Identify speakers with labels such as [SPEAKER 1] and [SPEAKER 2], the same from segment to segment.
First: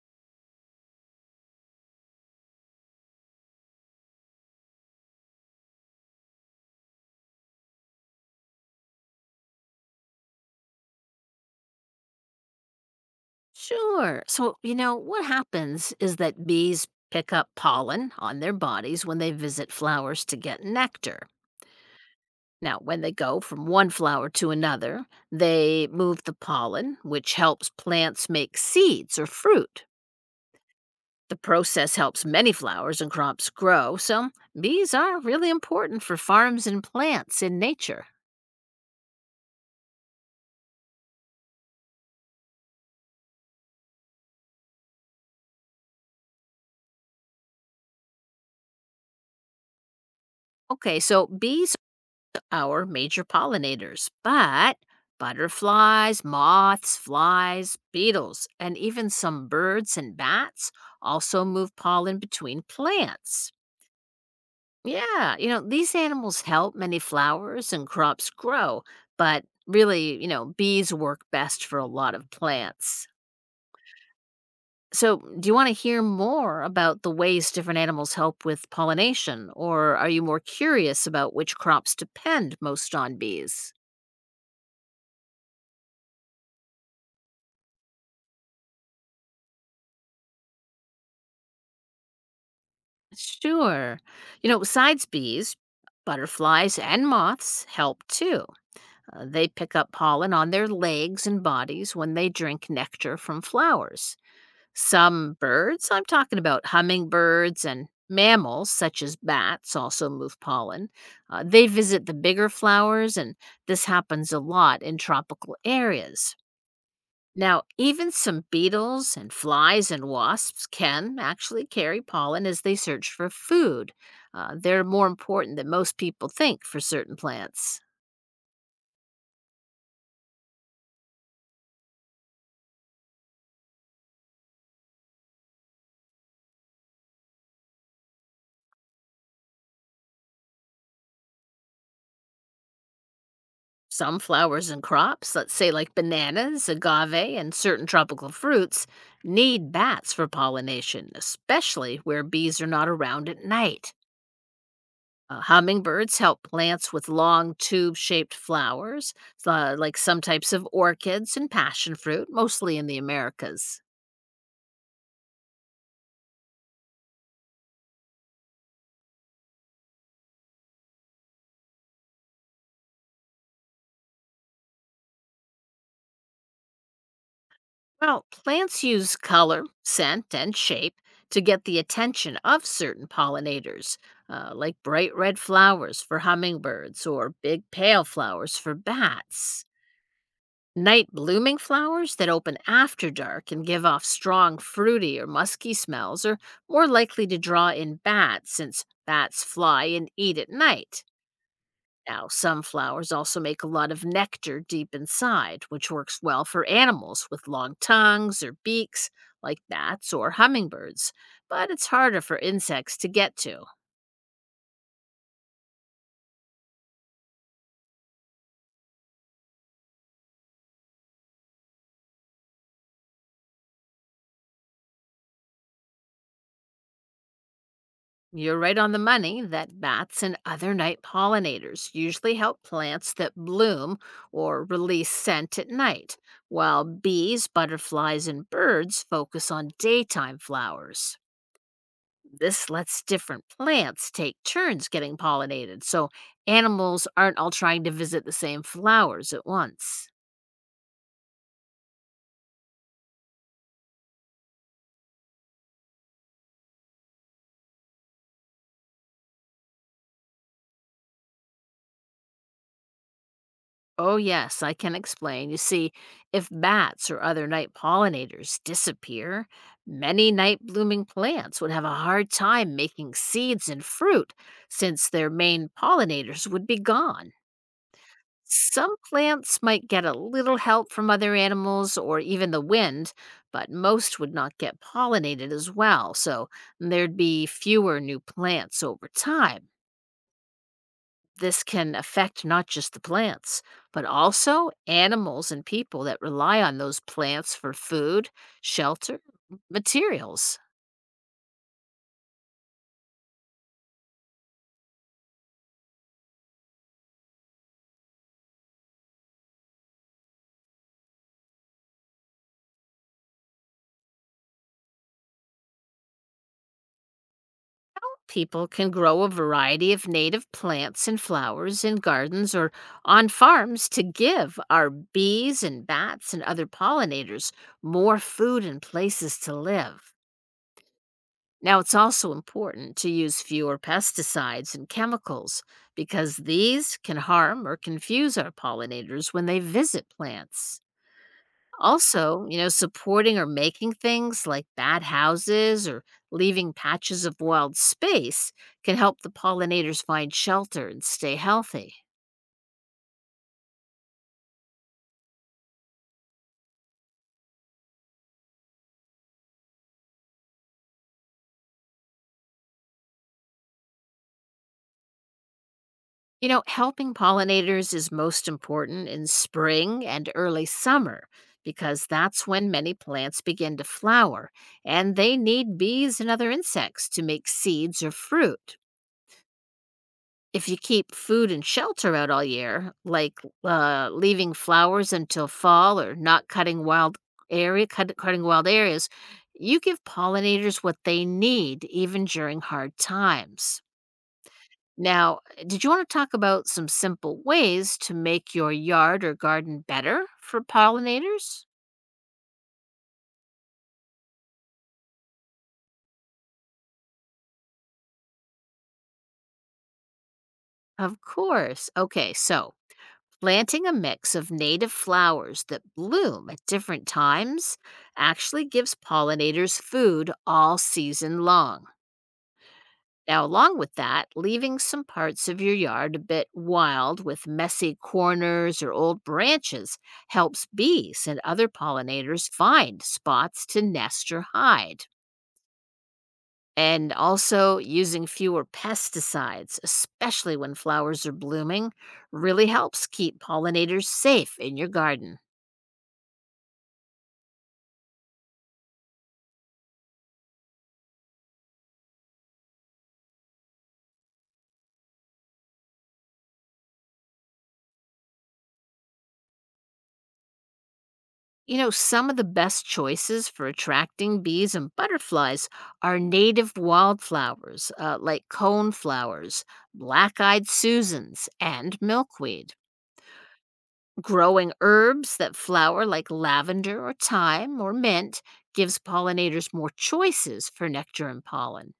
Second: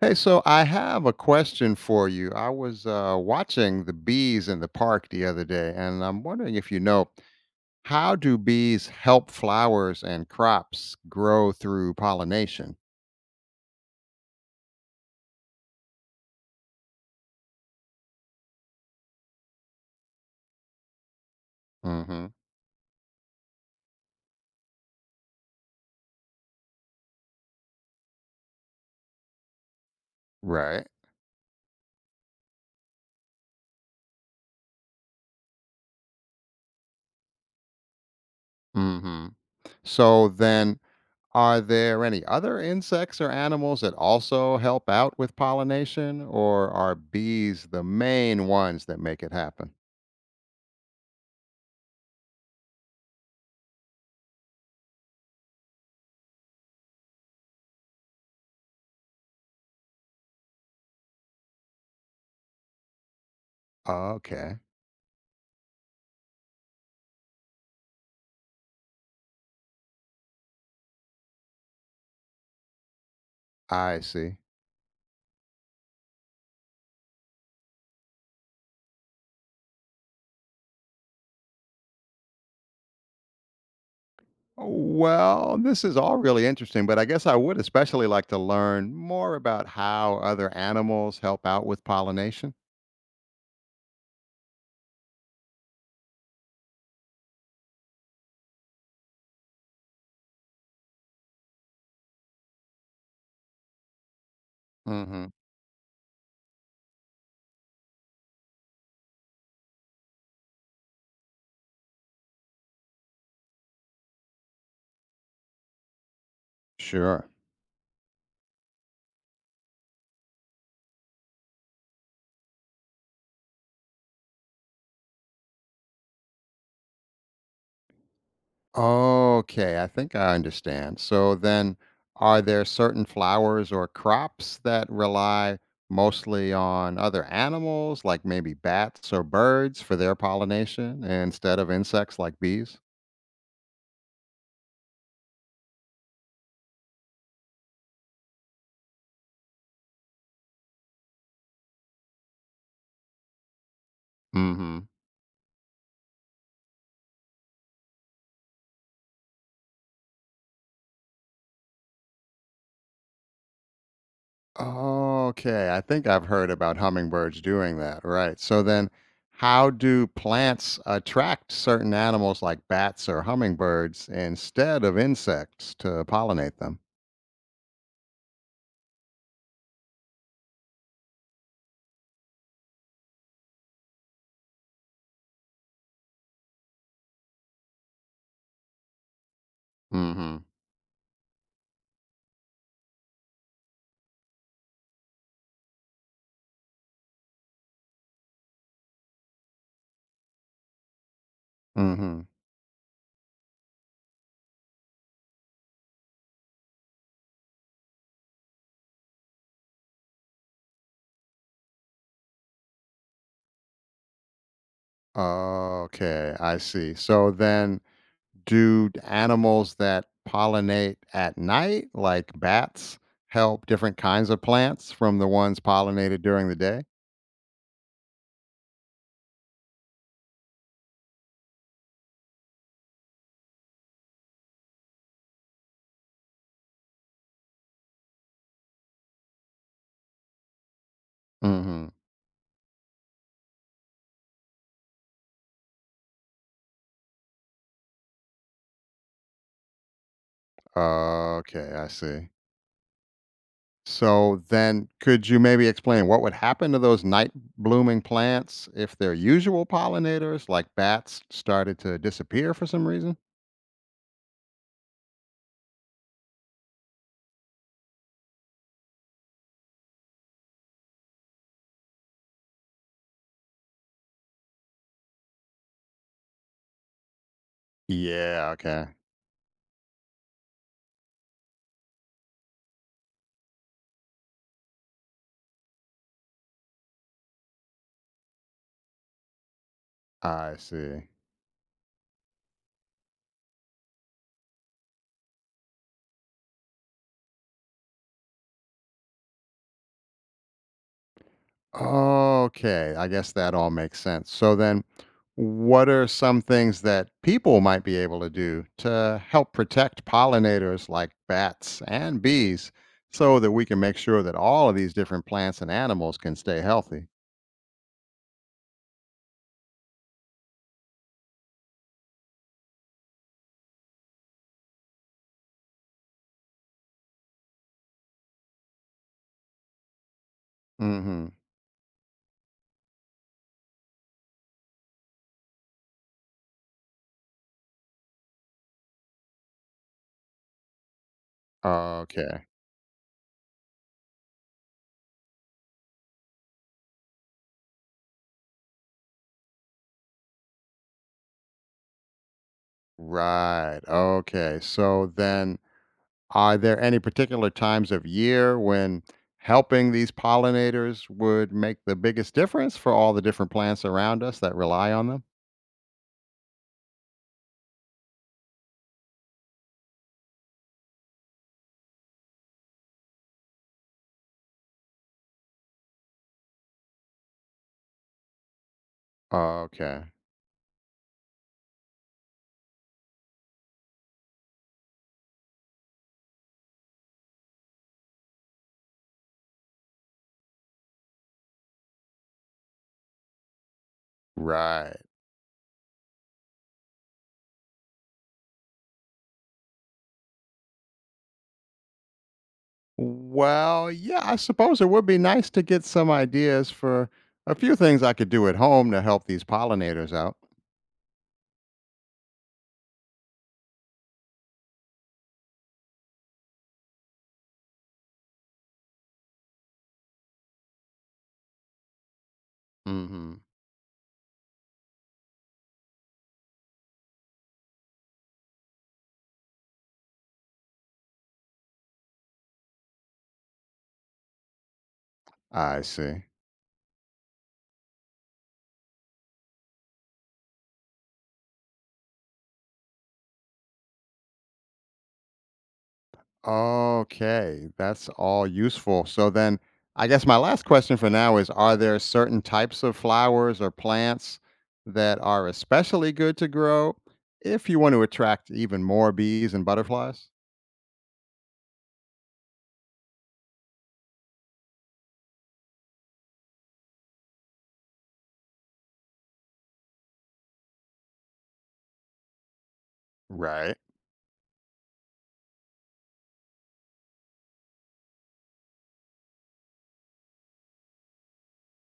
[SPEAKER 1] Hey, so I have a question for you. I was watching the bees in the park the other day, and I'm wondering if you know, how do bees help flowers and crops grow through pollination?
[SPEAKER 2] Sure. What happens is that bees pick up pollen on their bodies when they visit flowers to get nectar.
[SPEAKER 1] Hmm.
[SPEAKER 2] Now, when they go from one flower to another, they move the pollen, which helps plants make seeds or fruit.
[SPEAKER 1] Right.
[SPEAKER 2] The process helps many flowers and crops grow, so bees are really important for farms and plants in nature.
[SPEAKER 1] Hmm. So then, are there any other insects or animals that also help out with pollination, or are bees the main ones that make it happen?
[SPEAKER 2] Okay, so bees our major pollinators, but butterflies, moths, flies, beetles, and even some birds and bats also move pollen between plants.
[SPEAKER 1] Okay,
[SPEAKER 2] Yeah, these animals help many flowers and crops grow, but really, bees work best for a lot of plants.
[SPEAKER 1] I see.
[SPEAKER 2] So, do you want to hear more about the ways different animals help with pollination, or are you more curious about which crops depend most on bees?
[SPEAKER 1] Well, this is all really interesting, but I guess I would especially like to learn more about how other animals help out with pollination.
[SPEAKER 2] Sure. You know, besides bees, butterflies and moths help too. They pick up pollen on their legs and bodies when they drink nectar from flowers.
[SPEAKER 1] Hmm.
[SPEAKER 2] Some birds, I'm talking about hummingbirds and mammals such as bats, also move pollen. They visit the bigger flowers, and this happens a lot in tropical areas.
[SPEAKER 1] Sure.
[SPEAKER 2] Now, even some beetles and flies and wasps can actually carry pollen as they search for food. They're more important than most people think for certain plants.
[SPEAKER 1] Okay, I think I understand. So then, are there certain flowers or crops that rely mostly on other animals, like maybe bats or birds, for their pollination instead of insects like bees?
[SPEAKER 2] Some flowers and crops, let's say like bananas, agave, and certain tropical fruits, need bats for pollination, especially where bees are not around at night. Hummingbirds help plants with long tube shaped flowers, like some types of orchids and passion fruit, mostly in the Americas.
[SPEAKER 1] Okay, I think I've heard about hummingbirds doing that. Right. So then, how do plants attract certain animals like bats or hummingbirds instead of insects to pollinate them?
[SPEAKER 2] Well, plants use color, scent, and shape to get the attention of certain pollinators, like bright red flowers for hummingbirds or big pale flowers for bats.
[SPEAKER 1] Mm hmm.
[SPEAKER 2] Night blooming flowers that open after dark and give off strong fruity or musky smells are more likely to draw in bats since bats fly and eat at night.
[SPEAKER 1] Mm hmm.
[SPEAKER 2] Now, some flowers also make a lot of nectar deep inside, which works well for animals with long tongues or beaks, like gnats or hummingbirds, but it's harder for insects to get to.
[SPEAKER 1] Okay, I see. So then, do animals that pollinate at night, like bats, help different kinds of plants from the ones pollinated during the day?
[SPEAKER 2] You're right on the money that bats and other night pollinators usually help plants that bloom or release scent at night, while bees, butterflies, and birds focus on daytime flowers.
[SPEAKER 1] Mm hmm.
[SPEAKER 2] This lets different plants take turns getting pollinated, so animals aren't all trying to visit the same flowers at once.
[SPEAKER 1] Okay, I see. So then, could you maybe explain what would happen to those night blooming plants if their usual pollinators like bats started to disappear for some reason?
[SPEAKER 2] Oh, yes, I can explain. You see, if bats or other night pollinators disappear, many night blooming plants would have a hard time making seeds and fruit since their main pollinators would be gone.
[SPEAKER 1] Yeah, okay.
[SPEAKER 2] Some plants might get a little help from other animals or even the wind, but most would not get pollinated as well, so there'd be fewer new plants over time.
[SPEAKER 1] I see.
[SPEAKER 2] This can affect not just the plants, but also animals and people that rely on those plants for food, shelter, materials.
[SPEAKER 1] Okay, I guess that all makes sense. So then, what are some things that people might be able to do to help protect pollinators like bats and bees, so that we can make sure that all of these different plants and animals can stay healthy?
[SPEAKER 2] People can grow a variety of native plants and flowers in gardens or on farms to give our bees and bats and other pollinators more food and places to live.
[SPEAKER 1] Mhm.
[SPEAKER 2] Now, it's also important to use fewer pesticides and chemicals because these can harm or confuse our pollinators when they visit plants.
[SPEAKER 1] Okay.
[SPEAKER 2] Also, supporting or making things like bad houses or leaving patches of wild space can help the pollinators find shelter and stay healthy.
[SPEAKER 1] Right. Okay. So then, are there any particular times of year when helping these pollinators would make the biggest difference for all the different plants around us that rely on them?
[SPEAKER 2] You know, helping pollinators is most important in spring and early summer because that's when many plants begin to flower and they need bees and other insects to make seeds or fruit.
[SPEAKER 1] Okay.
[SPEAKER 2] If you keep food and shelter out all year, leaving flowers until fall or not cutting wild area cut cutting wild areas, you give pollinators what they need even during hard times.
[SPEAKER 1] Right.
[SPEAKER 2] Now, did you wanna talk about some simple ways to make your yard or garden better for pollinators?
[SPEAKER 1] Well, yeah, I suppose it would be nice to get some ideas for a few things I could do at home to help these pollinators out.
[SPEAKER 2] Of course. Okay, so planting a mix of native flowers that bloom at different times actually gives pollinators food all season long.
[SPEAKER 1] Hmm.
[SPEAKER 2] Now, along with that, leaving some parts of your yard a bit wild with messy corners or old branches helps bees and other pollinators find spots to nest or hide.
[SPEAKER 1] I see.
[SPEAKER 2] And also, using fewer pesticides, especially when flowers are blooming, really helps keep pollinators safe in your garden.
[SPEAKER 1] Okay, that's all useful. So then, I guess my last question for now is, are there certain types of flowers or plants that are especially good to grow if you want to attract even more bees and butterflies?
[SPEAKER 2] You know, some of the best choices for attracting bees and butterflies are native wildflowers like coneflowers, black eyed Susans, and milkweed.
[SPEAKER 1] Right,
[SPEAKER 2] Growing herbs that flower like lavender or thyme or mint gives pollinators more choices for nectar and pollen.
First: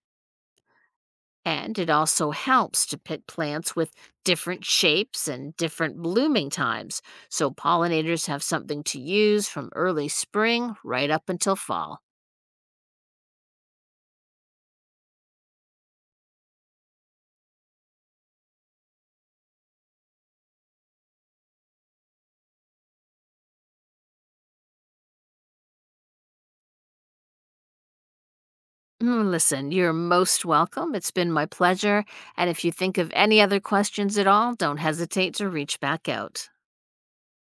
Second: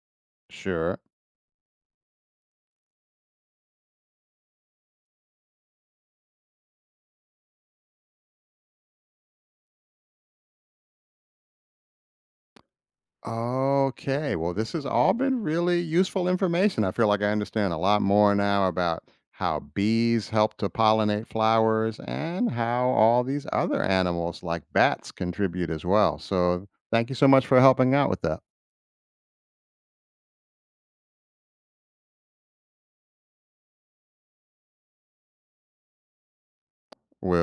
[SPEAKER 1] sure.
[SPEAKER 2] And it also helps to pick plants with different shapes and different blooming times so pollinators have something to use from early spring right up until fall.
[SPEAKER 1] Okay. Well, this has all been really useful information. I feel like I understand a lot more now about how bees help to pollinate flowers and how all these other animals like bats contribute as well. So, thank you so much for helping out with that.
[SPEAKER 2] Mm, listen, you're most welcome. It's been my pleasure. And if you think of any other questions at all, don't hesitate to reach back out.
[SPEAKER 1] We'll